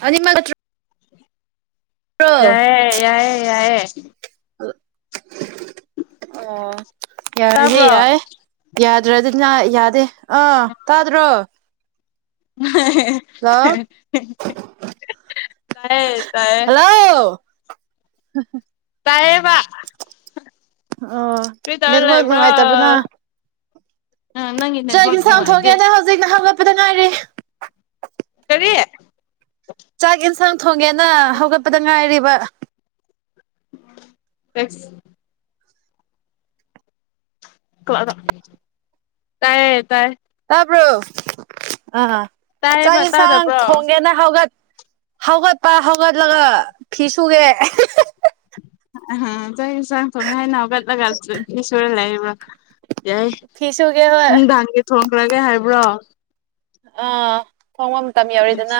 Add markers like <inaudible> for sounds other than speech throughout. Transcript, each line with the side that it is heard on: right: ꯑꯅꯤ ꯃꯥ
left: ꯌꯥꯏꯌꯦ ꯌꯥꯏ ꯌꯥꯏꯌꯦ
right: ꯑ ꯌꯥꯔꯦ ꯌꯥꯏ ꯌꯥ
left: ꯇꯥꯕ꯭ꯔꯣ
right: ꯌꯥꯗ꯭ꯔꯗꯤꯅ ꯌꯥꯗꯦ ꯑꯥ ꯇꯥꯗ꯭ꯔꯣ ꯍꯜꯂꯣ
left: ꯇꯥꯏꯌꯦ ꯇꯥꯏꯌꯦ
right: ꯍꯜꯂꯣ ꯍ ꯍ
left: ꯂꯑꯌꯦꯕ
right: ꯑꯣ
left: ꯀ ꯇꯔ
right: ꯅꯦꯠꯋꯥꯛ
left: ꯂꯩꯕ꯭ꯔꯣ ꯎꯝ ꯅꯪꯒꯤ
right: ꯆ
left: ꯅꯦꯠꯋꯥꯛ ꯅꯨꯡꯉꯥꯏꯇꯦ
right: ꯏꯟꯁꯥꯡꯊꯣꯛꯀꯦꯗ ꯍꯧꯖꯤꯛꯅ ꯍꯧꯒꯠꯄꯗ ꯉꯥꯏꯔꯤ
left: ꯀ
right: ꯆꯥꯛ ꯌꯦꯟꯁꯥꯡ ꯊꯣꯡꯒꯦꯅ ꯍꯧꯒꯠꯄꯗ ꯉꯥꯏꯔꯤꯕ
left: ꯇ ꯀꯥꯏ ꯇꯥꯏ
right: ꯇꯥꯕ꯭ꯔꯣ ꯑ ꯆꯥꯛ
left: ꯇꯥꯏꯌꯦꯕ
right: ꯌꯦꯟꯁꯥꯡ
left: ꯇꯥꯗꯕ꯭ꯔꯣ
right: ꯊꯣꯡꯒꯦꯅ ꯍꯧꯒꯠ ꯍꯧꯒꯠꯄ ꯍꯧꯒꯠꯂꯒ ꯐꯤ ꯁꯨꯒꯦ
left: ꯆꯥꯏ ꯆꯥꯡ ꯊꯉꯦ ꯍꯥꯏꯅꯒꯠꯂꯒꯁꯨꯁꯨꯨꯔ ꯂꯩ ꯍꯥꯏꯕ꯭ꯔꯣ ꯌꯥꯏ
right: ꯐꯤ ꯁꯨꯒꯦ ꯍꯣꯏ
left: ꯅꯨꯡꯗꯥꯡꯒꯤ ꯊꯣꯟꯈ꯭ꯔꯒꯦ ꯍꯥꯏꯕ꯭ꯔꯣ
right: ꯑꯥ ꯊꯣꯡꯕ ꯃꯇꯝ
left: ꯑꯁ
right: ꯌꯧꯔꯤꯗꯅ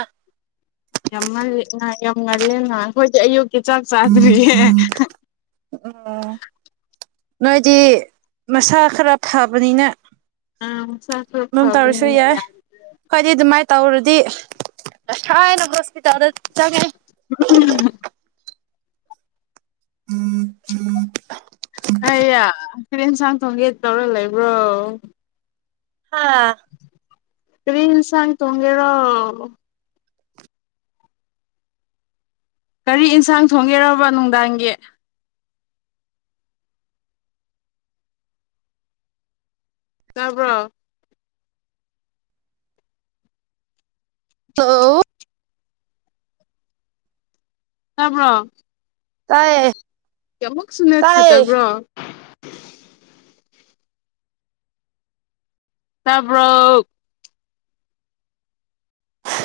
left: ꯌꯥꯝ ꯉꯜꯂꯦ ꯌꯥꯝ ꯉꯜꯂꯦ ꯅ ꯑꯩꯈꯣꯏꯗꯤ ꯑꯌꯨꯛ ꯀ ꯆꯠ ꯆꯊꯔꯤ
right: ꯅꯣꯏꯗꯤ ꯃꯁꯥ ꯈꯔ ꯐꯕꯅꯤꯅ
left: ꯑꯁ
right: ꯑꯗꯨꯝ
left: ꯐꯒꯅ ꯌꯥ
right: ꯇꯧꯔꯗꯤꯁꯥꯏꯅ ꯍꯣꯁꯄꯤꯇꯥꯜꯗ ꯆꯪꯉꯅꯤ ꯎꯝ ꯎꯝ
left: ꯍꯌꯥ ꯐꯦꯟꯟꯁꯥꯡ ꯊꯣꯡꯒꯦ ꯇꯧꯔ ꯂꯩꯕ꯭ꯔꯣ
right: ꯍꯥꯥ
left: ꯐꯔꯤꯟꯁꯥꯡ ꯇꯨꯡꯉꯦꯔ ꯀꯔꯤ ꯌꯦꯟꯁꯥꯡ ꯊꯣꯡꯒꯦꯔꯕ ꯅꯨꯡꯗꯥꯡꯒꯤ ꯇꯕ꯭ꯔꯣ
right: ꯍꯜꯂꯣ
left: ꯆꯥꯕ꯭ꯔꯣ
right: ꯇꯥꯏꯌꯦ
left: ꯀꯌꯥꯃꯨꯛ ꯁꯨꯅ
right: ꯇꯥꯏꯌꯦ
left: ꯐꯗꯕ꯭ꯔꯣ ꯇꯔꯕꯣ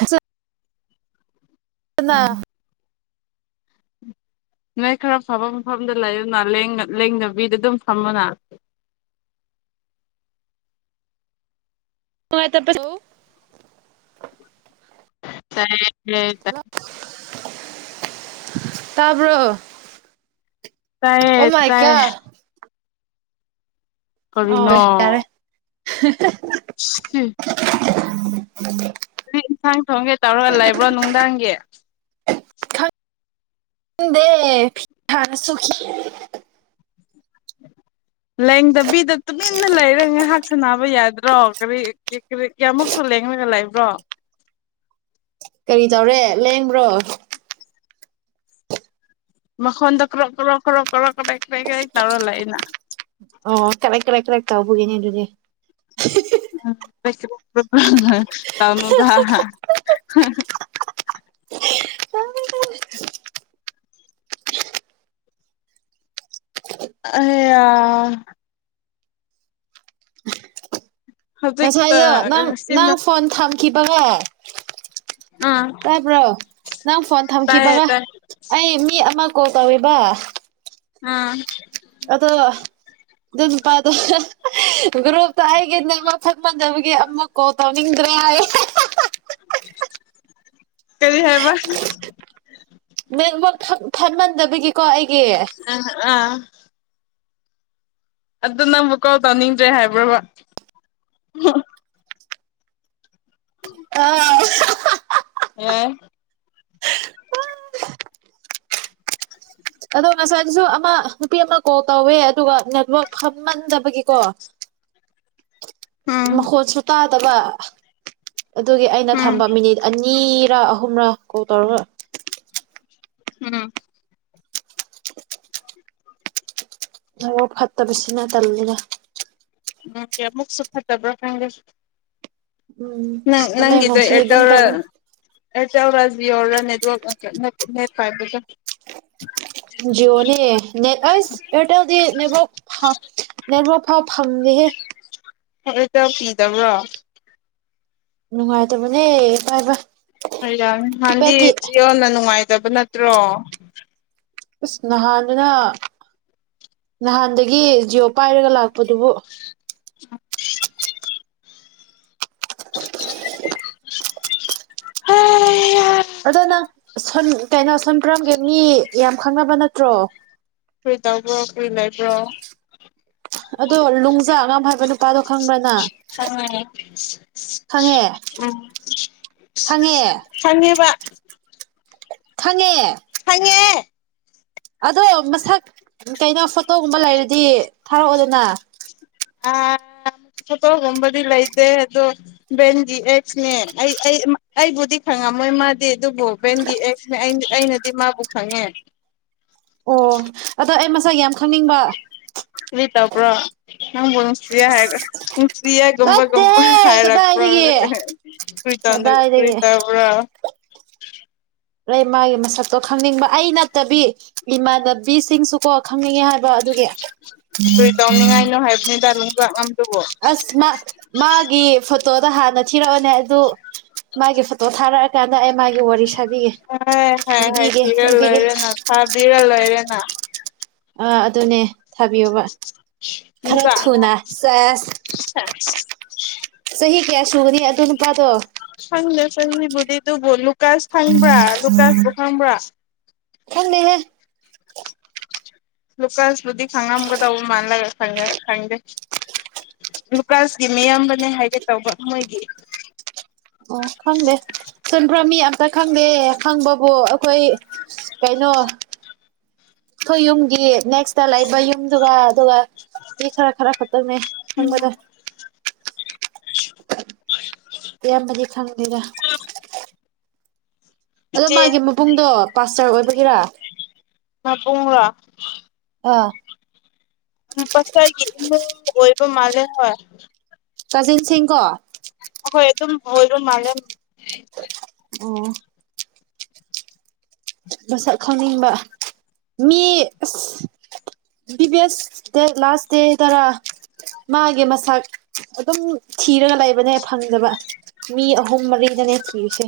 right: ꯆ ꯄꯨꯅꯥ
left: ꯅꯣꯏ ꯈꯔ ꯐꯕ ꯃꯐꯝꯗ ꯂꯩ ꯑꯗꯨꯅ ꯂꯦꯡꯗꯕꯤꯗ ꯑꯗꯨꯝ ꯐꯝꯕꯅ
right: ꯑ ꯍꯅꯨꯡꯉꯥꯏꯇ ꯄꯣ
left: ꯇ ꯍ
right: ꯇꯥꯕ꯭ꯔꯣ
left: ꯇꯑꯌꯦ
right: ꯑꯣ ꯃꯥꯏ
left: ꯇꯑꯌꯦ
right: ꯒꯣꯗ ꯑꯋ ꯌꯥꯔꯦ
left: ꯎꯝ ꯊꯣꯡꯒꯦ ꯇꯧꯔꯒ ꯂꯩꯕ꯭ꯔꯣ ꯅꯨꯡꯗꯥꯡꯒꯤ
right: ꯗ ꯄꯥ ꯁꯈꯤꯤ
left: ꯂꯦꯡꯗꯕꯤꯗ ꯇꯨꯃꯤꯟꯅ ꯂꯩꯔꯒ ꯉꯥꯏꯍꯥꯛ ꯁꯦ ꯅꯥꯕ ꯌꯥꯗ ꯕ꯭ꯔꯣ ꯀꯔꯤ ꯀꯌꯥꯃꯨꯛꯁꯨ ꯂꯦꯒ ꯂꯕ꯭ꯔꯣ
right: ꯀꯔꯤ ꯇꯧꯔꯦ ꯂꯦꯡꯕ꯭ꯔꯣ
left: ꯃꯈꯣꯟꯗ ꯀ꯭ꯔꯣ ꯀ꯭ꯔꯣ ꯀ꯭ꯔꯞ ꯀ꯭ꯔꯣ ꯀ꯭ꯔꯦꯛ ꯀ꯭ꯔ ꯀꯦꯛ ꯇꯧꯔꯂ ꯑꯩꯅ
right: ꯑꯣ ꯀꯔꯛ ꯀꯂ ꯀꯂꯛ ꯀꯥꯎꯧꯕꯒꯤꯅꯦ ꯑꯗꯨꯗꯤ
left: ꯎꯝꯃ ꯑꯌꯦ ꯍꯧꯖꯤꯛꯇ
right: ꯉꯁꯥꯏꯗꯣ ꯅꯪ ꯅꯪ
left: ꯁꯤꯃ
right: ꯐꯣꯟ ꯊꯝꯈꯤꯕꯒ
left: ꯑꯥ
right: ꯇꯥꯕ꯭ꯔꯣ ꯅꯪ ꯐꯣꯟ
left: ꯇꯥꯏꯌꯦ
right: ꯊꯝꯈꯤꯕꯒ
left: ꯇꯥꯏ
right: ꯑꯩ ꯃꯤ ꯑꯃ ꯀꯣꯜ ꯇꯧ ꯕꯥ
left: ꯑꯥ
right: ꯑꯗꯣ ꯑꯗꯨ ꯅꯨꯄꯥꯗꯣ ꯒ꯭ꯔꯨꯞꯇ ꯑꯩꯒꯤ ꯅꯦꯝꯃꯛ ꯊꯛꯃꯟꯖꯕꯒꯤ ꯑꯃ ꯀꯣꯜ ꯇꯧꯅꯤꯡꯗ꯭ꯔꯦ <unintelligible>
left: ꯀꯔꯤ ꯍꯥꯏꯕ
right: ꯅꯦꯠꯋꯥꯛ ꯐꯠꯃꯟꯗꯕꯒꯤꯀꯣ ꯑꯩ
left: ꯑ ꯑꯥ ꯑꯗꯨ ꯅꯪꯕꯨ ꯀꯥꯎꯜ ꯇꯧꯅꯤꯡꯗ꯭ꯔꯦ ꯍꯥꯏꯕ꯭ꯔꯕ
right: ꯑ
left: ꯑꯝ
right: ꯑꯗꯣ ꯉꯁꯥꯏꯗꯨꯁꯨ ꯑꯃ ꯅꯨꯄꯤ ꯑꯃꯅ ꯀꯣꯜ ꯇꯧꯋꯦ ꯑꯗꯨꯒ ꯅꯦꯠꯋꯥꯛ ꯐꯝꯃꯟꯗꯕꯒꯤꯀꯣ
left: ꯎꯝ
right: ꯃꯈꯣꯠꯁꯨ ꯇꯥꯗꯕ ꯑꯗꯨꯒꯤ ꯑꯩꯅ
left: ꯎꯝ
right: ꯊꯝꯕ ꯃꯤꯅꯤꯠ ꯑꯅꯤꯔ ꯑꯍꯨꯝꯔ ꯀꯣꯜ ꯇꯧꯔꯒ
left: ꯎꯝ
right: ꯑꯣ ꯐꯠꯇꯕꯁꯅ ꯇꯜꯂꯒ
left: ꯑꯣ ꯑꯃꯨꯛꯁꯨ ꯐꯠꯇꯕ꯭ꯔꯥ ꯈꯪꯗꯦꯁ
right: ꯎꯝ
left: ꯅꯪ ꯅꯪꯗ
right: ꯇꯃꯦꯡꯂꯣꯡꯁꯤ ꯑꯗꯨꯝ ꯇꯧꯕꯅꯤ
left: ꯑꯦꯔꯋꯥꯔ ꯔꯥ ꯅꯦꯠ ꯅꯦ ꯐꯕꯖ
right: ꯖꯤꯑꯣꯅꯦ ꯅꯦ ꯑꯁ ꯑꯦꯔꯇꯦꯜꯗꯤ ꯅꯦ ꯅꯦ ꯐꯝꯗꯦꯍꯦ
left: ꯐꯔꯠꯇ ꯀꯤꯗꯕ꯭ꯔꯣ
right: ꯅꯨꯡꯉꯥꯏꯇꯕꯅꯦ ꯚꯥꯏ ꯚꯥꯏ
left: ꯍ ꯅꯥꯟꯗꯤ ꯖꯤꯌꯣꯟꯅ ꯅꯨꯡꯉꯥꯏꯇꯕ ꯅꯠꯇ꯭ꯔꯣ
right: ꯑꯥꯁ ꯅꯍꯗꯨꯅ ꯅꯍꯥꯟꯗꯒꯤ ꯖꯤꯑꯣ ꯄꯥꯏꯔꯒ ꯂꯥꯛꯄꯗꯨꯕꯨ
left: ꯎ <unintelligible>
right: ꯑꯗꯣ ꯅꯪ ꯁꯟ ꯀꯩꯅꯣ ꯁꯝ ꯄꯔꯝꯒꯦ ꯃꯤ ꯌꯥꯝ ꯈꯪꯅꯕ ꯅꯠꯇ꯭ꯔꯣ
left: ꯀꯔꯤ ꯇꯕ꯭ꯔꯣ ꯀꯔꯤꯏ ꯂꯩꯕ꯭ꯔꯣ
right: ꯑ <unintelligible> ꯑꯗꯣ ꯂꯅꯨꯡꯖꯥ ꯑꯉꯝ ꯍꯥꯏꯕ ꯅꯨꯄꯥꯗꯣ ꯈꯪꯕ꯭ꯔꯅ
left: ꯈꯪꯉꯦ
right: ꯈꯪꯉꯦ
left: ꯎꯝ
right: ꯈꯪꯉꯦ
left: ꯊꯅꯤꯕ
right: ꯈꯪꯉꯦ
left: ꯐꯪꯉꯦ
right: ꯑꯗꯣ ꯃꯁꯛ ꯀꯩꯅꯣ ꯐꯣꯇꯣꯒꯨꯝꯕ ꯂꯩꯔꯗꯤ ꯊꯥꯔꯛꯑꯣꯗꯅ
left: ꯑ ꯊꯣꯇꯣꯒꯨꯝꯕꯗꯤ ꯂꯩꯇꯦ ꯑꯗꯣ ꯕꯦꯟꯒꯤ ꯑꯩꯁꯅꯦ ꯑꯩ ꯑꯩꯕꯨꯗꯤ ꯈ ꯍꯪꯉꯝꯃꯣꯏ ꯃꯥꯗꯤ ꯑꯗꯨꯕꯨ ꯕꯦꯟꯒꯤ ꯑꯦꯛꯅꯦ ꯑꯩꯅꯗꯤ ꯃꯥꯕꯨ ꯈꯪꯉꯦ
right: ꯑꯣ ꯑꯗꯣ ꯑꯩ ꯃꯁꯥ ꯌꯥꯝ ꯈꯪꯅꯤꯡꯕ
left: ꯇ ꯄꯨ꯭ꯔꯣ ꯅꯪꯕꯨꯟꯁꯤꯌꯥ ꯍꯥꯏꯔꯟꯁꯤꯌꯥꯒꯣꯝꯕ ꯝꯕ
right: ꯅꯠꯇꯦꯍꯦ
left: ꯍꯥꯏꯔꯛꯄ꯭ꯔꯣ
right: ꯀꯗꯥꯏꯗꯒꯤ
left: ꯀꯔꯤ
right: ꯀꯗꯥꯏꯗꯒꯤ
left: ꯀꯔꯤꯇꯥꯕ꯭ꯔ
right: ꯑ ꯃꯥꯒꯤ ꯃꯁꯛꯇꯣ ꯈꯪꯅꯤꯡꯕ ꯑꯩ ꯅꯠꯇꯕꯤ ꯏꯃꯥꯟꯅꯕꯤꯁꯤꯡꯁꯨꯀꯣ ꯍꯪꯉꯉꯦ ꯍꯥꯏꯕ ꯑꯗꯨꯒꯤ ꯎꯝ
left: ꯀꯔꯤ ꯇꯧꯅꯤꯡꯉꯥꯏꯅꯣ ꯍꯥꯏꯕꯅꯤꯗ ꯅꯨꯡꯖꯥꯛ ꯉꯝꯗꯨꯕꯨ
right: ꯑꯁ ꯃꯥ ꯃꯥꯒꯤꯦ ꯐꯇꯣ ꯍꯥꯟꯅ ꯊꯤꯔꯛꯑꯅꯦ ꯑꯗꯨ ꯃꯥꯒꯤ ꯐꯣꯇꯣ ꯊꯥꯔꯛꯑ ꯀꯥꯟꯗ ꯑꯩ ꯃꯥꯒꯤ ꯋꯥꯔꯤ ꯁꯥꯕꯤꯒꯦ
left: ꯍꯥꯏ ꯍꯥꯏ ꯍꯥꯏ
right: ꯂꯤꯕꯤꯒꯦ
left: ꯊꯤꯔ
right: ꯂꯤꯕꯤꯒꯦ
left: ꯂꯣꯏꯔꯦꯅ ꯊꯥꯕꯤꯔ ꯂꯣꯏꯔꯦꯅ
right: ꯑ ꯑꯗꯨꯅꯦ ꯊꯥꯕꯤꯌꯣꯕ ꯐꯔꯛ
left: ꯅꯨꯡꯖꯥꯛ ꯉꯝ
right: ꯊꯨꯅꯥ ꯁꯥꯁ
left: ꯁꯦꯁ
right: ꯁꯍꯤ ꯀꯌꯥ ꯆꯒꯔꯤ ꯌꯥ ꯑꯗꯨꯅ ꯄꯇꯣ
left: ꯁꯪꯁꯤꯕꯨꯗꯤ ꯑꯗꯨꯕꯨ ꯂꯨꯀꯥꯁ ꯈꯪꯕ꯭ꯔꯥ ꯂꯨꯀꯥꯁꯄꯨ ꯈꯪꯕ꯭ꯔꯥ
right: ꯊꯅꯦꯍꯦ
left: ꯂꯨꯀꯥꯟꯁꯕꯨꯨꯗꯤ ꯈꯪꯉꯝꯒꯗꯧꯕ ꯃꯥꯜꯂꯒ ꯈꯪꯗꯦ ꯂꯨꯀꯥꯁꯀꯤ ꯃꯤꯌꯥꯝꯕꯅꯦ ꯍꯥꯏꯒꯦ ꯇꯧꯕ ꯃꯣꯏꯒꯤ
right: ꯑꯣ ꯈꯪꯗꯦ ꯆꯟꯕ꯭ꯔ ꯃꯤ ꯑꯝꯇ ꯈꯪꯗꯦ ꯈꯪꯕꯕꯨ ꯑꯩꯈꯣꯏ ꯀ ꯅ <unintelligible> ꯑꯩꯈꯣꯏ ꯌꯨꯝꯒꯤ ꯅꯦꯛꯁꯇ ꯂꯩꯕ ꯌꯨꯝꯗꯨꯒ ꯑꯗꯨꯒ ꯌꯦ ꯈꯔ ꯈꯔ ꯈꯇꯔꯅꯦ ꯊꯪꯕꯖꯔ ꯑꯌꯥꯝꯕꯗꯤ ꯈꯪꯗꯦꯗ ꯑꯗꯣ
left: ꯏꯆꯦ
right: ꯃꯥꯒꯤ ꯃꯕꯨꯡꯗꯣ ꯄꯥꯁꯇꯔ ꯑꯣꯏꯕ
left: <unintelligible>
right: ꯑꯥ
left: ꯄꯁꯥꯏꯒꯤ ꯏꯃꯨꯡ ꯑꯣꯏꯕ ꯃꯥꯜꯂꯦ ꯍꯣꯏ
right: ꯀꯖꯤꯟ ꯁꯤꯡꯀꯣ
left: ꯍꯣꯏ ꯑꯗꯨꯝ ꯑꯣꯏꯕ ꯃꯥꯂꯦ
right: ꯑꯣ ꯃꯁꯛ ꯈꯪꯅꯤꯡꯕ ꯃꯤ ꯑꯁ ꯕꯤꯕꯤꯑꯦꯁ <unintelligible> ꯃꯥꯒꯤ ꯃꯁꯛ ꯑꯗꯨꯝ ꯊꯤꯔꯒ ꯂꯩꯕꯅ ꯐꯪꯗꯕ ꯃꯤ ꯑꯍꯨ ꯃꯔꯤꯗꯅꯦ ꯊꯤꯔꯤꯁꯦ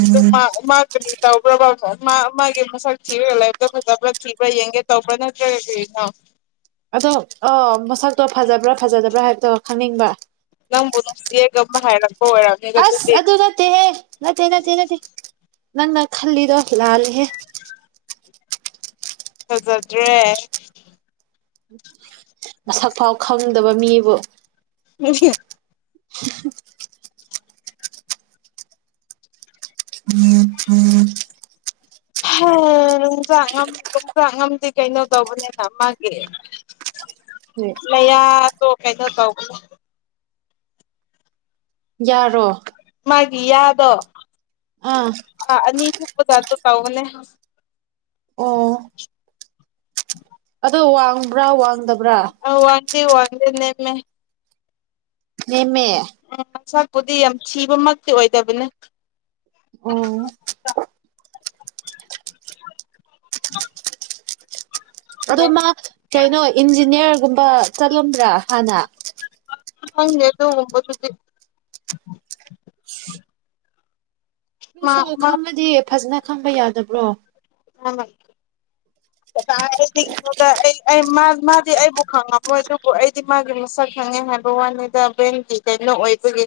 left: ꯑꯗꯨ ꯃꯥ ꯃꯥ ꯀꯔꯤ ꯇꯧꯕ꯭ꯔꯕ ꯃꯥ ꯃꯥꯒꯤ ꯃꯁꯛ ꯊꯤꯔꯒ ꯂꯩꯄꯇꯣ ꯐꯖꯕ꯭ꯔ ꯊꯤꯕ꯭ꯔ ꯌꯦꯡꯒꯦ ꯇꯧꯄꯔ꯭ ꯅꯠꯇ꯭ꯔꯒ ꯀꯔꯤꯅꯣ
right: ꯑꯗꯣ ꯑ ꯃꯁꯛꯇꯣ ꯐꯖꯕ꯭ꯔꯥ ꯐꯖꯗꯕ꯭ꯔꯥ ꯍꯥꯏꯕꯗꯣ ꯈꯪꯅꯤꯡꯕ
left: ꯅꯪ <unintelligible> <unintelligible> ꯍꯥꯏꯔꯛ
right: ꯑꯁ ꯑꯗꯨ ꯅꯠꯇꯦꯍꯦ ꯅꯠꯇꯦ ꯅꯠꯇꯦ ꯅꯠꯇꯦ ꯅꯪꯅ ꯈꯜꯂꯤꯗꯣ ꯂꯥꯂꯦꯍꯦ
left: <inaudible> ꯐꯖꯗꯔ꯭ꯦ
right: ꯃꯁꯛ ꯐꯥꯎ ꯈꯪꯗꯕ ꯃꯤꯕꯨ
left: <unintelligible>
right: <inaudible> <inaudible>
left: <inaudible> ꯌꯣꯡꯆꯥꯛ ꯌꯣꯡꯆꯥꯛ ꯉꯝꯗꯤ ꯀꯩꯅꯣ ꯇꯧꯕꯅꯤꯅ ꯃꯥꯒꯤ <unintelligible>
right: ꯌꯥꯔꯣ
left: ꯃꯥꯒꯤ ꯌꯥꯗꯣ
right: ꯑꯥ
left: ꯑꯅꯤ ꯐꯨꯛꯄꯩ ꯇꯥꯏꯄꯇ ꯇꯧꯕꯅꯦ
right: ꯑꯣ ꯑꯗꯣ ꯋꯥꯡꯕ꯭ꯔꯥ ꯋꯥꯡꯗꯕ
left: ꯑ ꯋꯥꯡꯗꯦ ꯋꯥꯡꯗꯦ ꯅꯦꯝꯃꯦ
right: ꯅꯦꯝꯃꯦ
left: ꯎꯝ ꯃꯁꯛꯄꯨꯗꯤ ꯌꯥꯝ ꯊꯤꯕꯃꯛꯇꯤ ꯑꯣꯏꯗꯕꯅꯦ
right: ꯎꯝ
left: <inaudible>
right: ꯑꯗꯣ ꯃꯥ ꯀꯩꯅꯣ ꯏꯟꯖꯤꯅꯤꯌꯔꯒꯨꯝꯕ ꯆꯠꯂꯝꯕ꯭ꯔꯥ ꯍꯥꯟꯅ
left: ꯈꯪꯗꯦꯗ <unintelligible>
right: <unintelligible> ꯈꯪꯉꯗꯤ ꯐꯖꯅ ꯈꯪꯕ ꯌꯥꯗꯕ꯭ꯔꯣ
left: ꯑꯃ
right: <inaudible>
left: ꯀꯗꯥꯏꯗꯒꯤꯅꯣꯗ ꯑꯩ ꯑꯩ ꯃꯥꯗꯤ ꯑꯩꯕꯨ ꯈꯪꯉꯝꯃꯣꯏ ꯑꯗꯨꯕꯨ ꯑꯩꯗꯤ ꯃꯥꯒꯤ ꯃꯁꯛ ꯈꯪꯉꯦ ꯍꯥꯏ ꯕ ꯋꯥꯅꯤꯗ ꯕꯦꯡꯀꯒꯤ ꯀꯩꯅꯣ ꯑꯣꯏꯕꯒꯤ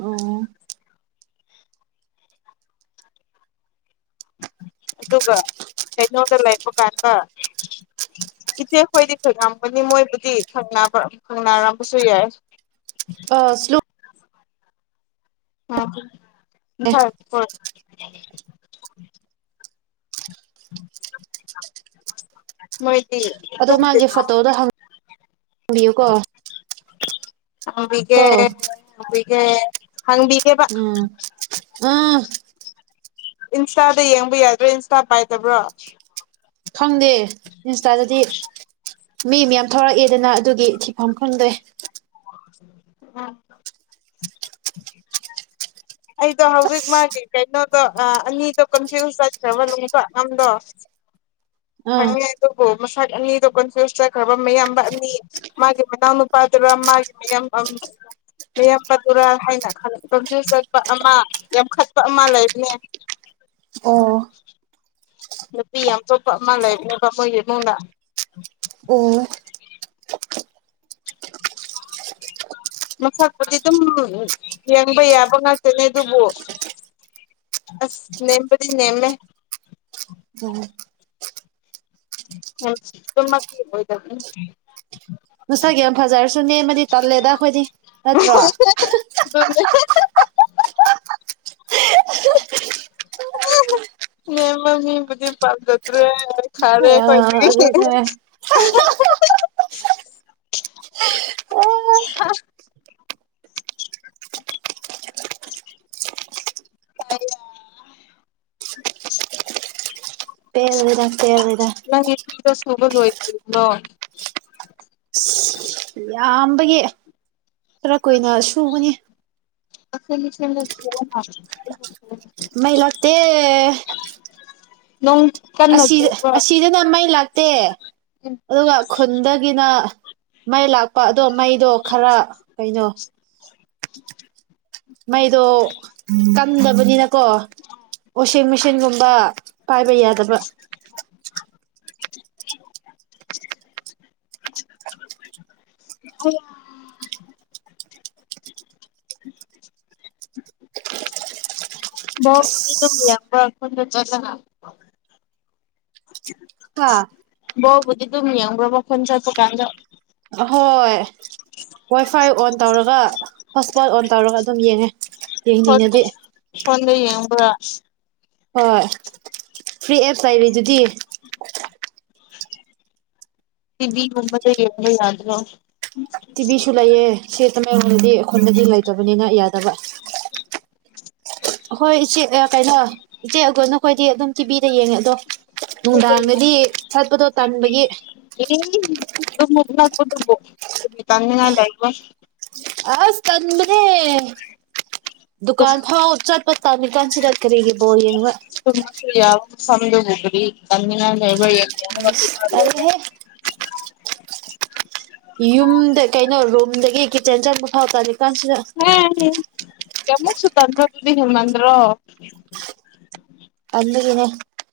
right: ꯑꯣ <inaudible>
left: ꯑꯗꯨꯒ ꯀꯩꯅꯣꯗ ꯂꯩꯄ ꯀꯥꯟꯗ ꯏꯆꯦ ꯑꯩꯈꯣꯏꯗꯤ ꯈꯪ ꯉꯝꯒꯅꯤ ꯃꯣꯏꯕꯨꯗꯤ ꯈꯪꯅꯔꯝꯕꯁꯨ ꯌꯥꯏ
right: ꯑꯁ ꯂꯨ
left: ꯑ <unintelligible> <unintelligible> ꯃꯣꯏ <unintelligible> <unintelligible> <unintelligible>
right: ꯑꯗꯣ ꯃꯥꯒꯤ ꯐꯣꯇꯣꯗꯣ ꯍꯪꯕꯤꯌꯨꯀꯣ
left: <inaudible> ꯍꯪꯕꯤꯒꯦ
right: ꯀꯣ
left: ꯍꯪꯕꯤꯒꯦ ꯍꯪꯕꯤꯒꯦꯕ
right: ꯎꯝ ꯎꯝ
left: ꯏꯟꯁꯇꯥꯗ ꯌꯦꯡꯕ ꯌꯥꯗ꯭ꯔꯣ ꯏꯟꯁꯇꯥ ꯄꯥꯏꯗꯕ꯭ꯔꯣ
right: ꯈꯪꯗꯦ ꯏꯟꯁꯇꯥꯗꯗꯤ ꯃꯤ ꯃꯌꯥꯝ ꯊꯣꯔꯛꯑꯦꯗꯅ ꯑꯗꯨꯒꯤ ꯊꯤꯐꯝ ꯈꯪꯗꯦ
left: <unintelligible>
right: <unintelligible>
left: ꯑꯩꯗꯣ ꯍꯧꯖꯤꯛ ꯃꯥꯒꯤ ꯀꯩꯅꯣꯗꯣ ꯑꯅꯤꯗꯣ ꯀꯟꯐ꯭ꯌꯨꯁ ꯆꯠꯈ꯭ꯔꯕ ꯅꯨꯡꯄ ꯑꯝꯗꯣ
right: ꯑꯥ
left: ꯈꯪꯉꯦ ꯑꯗꯨꯕꯨ ꯃꯁꯛ ꯑꯅꯤꯗꯣ ꯀꯟꯐ꯭ꯌꯨꯁ ꯆꯠꯈ꯭ꯔꯕ ꯃꯌꯥꯝꯕ ꯑꯅꯤ ꯃꯥꯒꯤ ꯃꯅꯥꯎꯅꯨꯄꯥꯗꯨꯔ ꯃꯥꯒꯤ ꯃꯌꯥꯝ ꯑꯝ ꯃꯌꯥꯝꯕꯗꯨꯔꯥ ꯍꯥꯏꯅ ꯈꯟ ꯀꯟꯐ꯭ꯌꯨꯁ ꯆꯠꯄ ꯑꯃ ꯌꯥꯝꯈꯠꯄ ꯑꯃ ꯂꯩꯕꯅꯦ
right: ꯑꯣ
left: ꯅꯨꯄꯤ ꯌꯥꯝ ꯆꯣꯞꯄ ꯑꯃ ꯂꯩꯕꯅꯦꯕ ꯃꯣꯏꯒꯤ ꯏꯃꯨꯡꯗ
right: ꯑꯣ
left: ꯃꯁꯛꯄꯨꯗꯤ ꯑꯗꯨꯝ ꯌꯦꯡꯕ ꯌꯥꯕ ꯉꯥꯛꯇꯅꯦ ꯑꯗꯨꯕꯨ ꯑꯁ ꯅꯦꯝꯄꯗꯤ ꯅꯦꯝꯃꯦ
right: ꯎꯝ
left: ꯎꯝ ꯗꯨꯃꯛꯇꯤ ꯑꯣꯏꯗꯝꯅꯤ
right: ꯃꯁꯛ ꯌꯥꯝ ꯐꯖꯔꯁꯨ ꯅꯦꯝꯃꯗꯤ ꯇꯜꯂꯦꯗ ꯑꯈꯣꯏꯗꯤ ꯅꯠꯇ꯭ꯔꯣ
left: ꯑꯗꯨꯅꯦ
right: <unintelligible>
left: ꯅꯦꯝꯕ ꯃꯤꯕꯨꯗꯤ ꯄꯥꯝꯖꯇ꯭ꯔꯦ ꯈꯥꯔꯦ
right: ꯑ
left: ꯑꯩꯈꯣꯏꯗꯒꯤ
right: ꯑꯗꯨꯅꯦ
left: <unintelligible>
right: <unintelligible> ꯄꯦꯜꯂꯦꯗ ꯄꯦꯜꯂꯦꯗ
left: <unintelligible> ꯅꯪꯒꯤ ꯐꯤꯗꯣ ꯁꯨꯕ ꯂꯣꯏꯗ꯭ꯔꯤꯕꯣ
right: ꯌꯥꯝꯕꯒꯤ ꯈꯔ ꯀꯨꯏꯅ ꯁꯨꯕꯅꯤ
left: <unintelligible>
right: ꯃꯩ ꯂꯥꯛꯇꯦ
left: ꯅꯣꯡ ꯀꯟꯅ
right: ꯑꯁꯤꯗ
left: ꯆꯨꯕ꯭ꯔꯣ
right: ꯑꯁꯤꯗꯅ ꯃꯩ ꯂꯥꯛꯇꯦ ꯑꯗꯨꯒ ꯈꯨꯟꯗꯒꯤꯅ ꯃꯩ ꯂꯥꯛꯄ ꯑꯗꯣ ꯃꯩꯗꯣ ꯈꯔ ꯀꯩꯅꯣ
left: <unintelligible>
right: ꯃꯩꯗꯣ ꯇꯝꯗꯕꯅꯤꯅꯀꯣ ꯋꯥꯁꯤꯡ ꯃꯦꯆꯤꯟꯒꯨꯝꯕ ꯄꯥꯏꯕ ꯌꯥꯗꯕ
left: <unintelligible> ꯥꯕꯣꯜꯕꯨꯗꯤ ꯑꯗꯨꯝ ꯌꯦꯡꯕ ꯈꯨꯟꯗ <unintelligible>
right: ꯍꯥ
left: ꯕꯣꯜꯕꯨꯗꯤ ꯑꯗꯨꯝ ꯌꯥꯡꯕꯀꯣ ꯈꯨꯟ ꯆꯠꯄ ꯀꯥꯟꯗ
right: ꯑꯍꯣꯏ ꯋꯥꯏ ꯐꯥꯏ ꯑꯣꯟ ꯇꯧꯔꯒ ꯍꯣꯠꯁꯄꯣꯠ ꯑꯣꯟ ꯇꯧꯔꯒ ꯑꯗꯨꯝ ꯌꯦꯡꯉꯦ
left: ꯐꯣꯟ
right: ꯌꯦꯅꯤꯡꯉꯗꯤ
left: ꯐꯣꯟꯗ ꯌꯦꯡꯕ꯭ꯔ
right: ꯍꯣꯏ ꯐ꯭ꯔꯤ ꯑꯦꯞꯁ ꯂꯩꯔꯤ ꯗꯨꯗꯤ
left: ꯇꯤꯚꯤ ꯒꯨꯝꯕꯗ ꯌꯦꯡꯕ ꯌꯥꯗ꯭ꯔꯣ
right: ꯇꯤꯚꯤꯁꯨ ꯂꯩꯌꯦ ꯁꯦꯠꯇ <unintelligible> ꯈꯨꯟꯗ ꯂꯩꯇꯕꯅꯤꯅ ꯌꯥꯗꯕ
left: <unintelligible>
right: ꯍꯣꯏ ꯏꯆꯦ ꯀꯩꯅꯣ ꯏꯆꯦ ꯑꯈꯣꯏ ꯅꯈꯣꯏꯗꯤ ꯑꯗꯨꯝ ꯇꯤꯚꯤꯗ ꯌꯦꯡꯉꯦ ꯑꯗꯣ ꯅꯨꯡꯗꯥꯡꯒꯗꯤ ꯆꯠꯄꯗꯣ ꯇꯟꯕꯒꯤ
left: ꯑꯗꯨꯃꯨꯛ ꯅꯛꯄꯗꯨꯕꯨ <unintelligible>
right: ꯑꯁ ꯇꯟꯕꯅꯦ
left: ꯇꯨꯝ
right: ꯗꯨꯀꯥꯟ ꯐꯥꯎ ꯆꯠꯄ ꯇꯜꯂꯤ ꯀꯟꯁꯤꯗ ꯀꯔꯤꯒꯤ ꯕꯣꯜ ꯌꯦꯡꯕ
left: ꯁꯝꯗꯨꯅ ꯒꯔꯤ <unintelligible>
right: ꯏꯁ ꯇꯜꯂꯦꯍꯦ
left: <unintelligible>
right: ꯌꯨꯝꯗ ꯀꯩꯅꯣ ꯔꯨꯝꯗꯒꯤ ꯀꯤꯠꯆꯟ ꯆꯪꯕ ꯊꯥꯎ ꯇꯥꯅꯤꯀꯥꯟꯁꯤꯗ
left: ꯀꯃꯛꯁꯨ ꯇꯟꯗꯨꯗꯤ ꯍꯦꯃꯟ꯭ꯔꯣ
right: <unintelligible>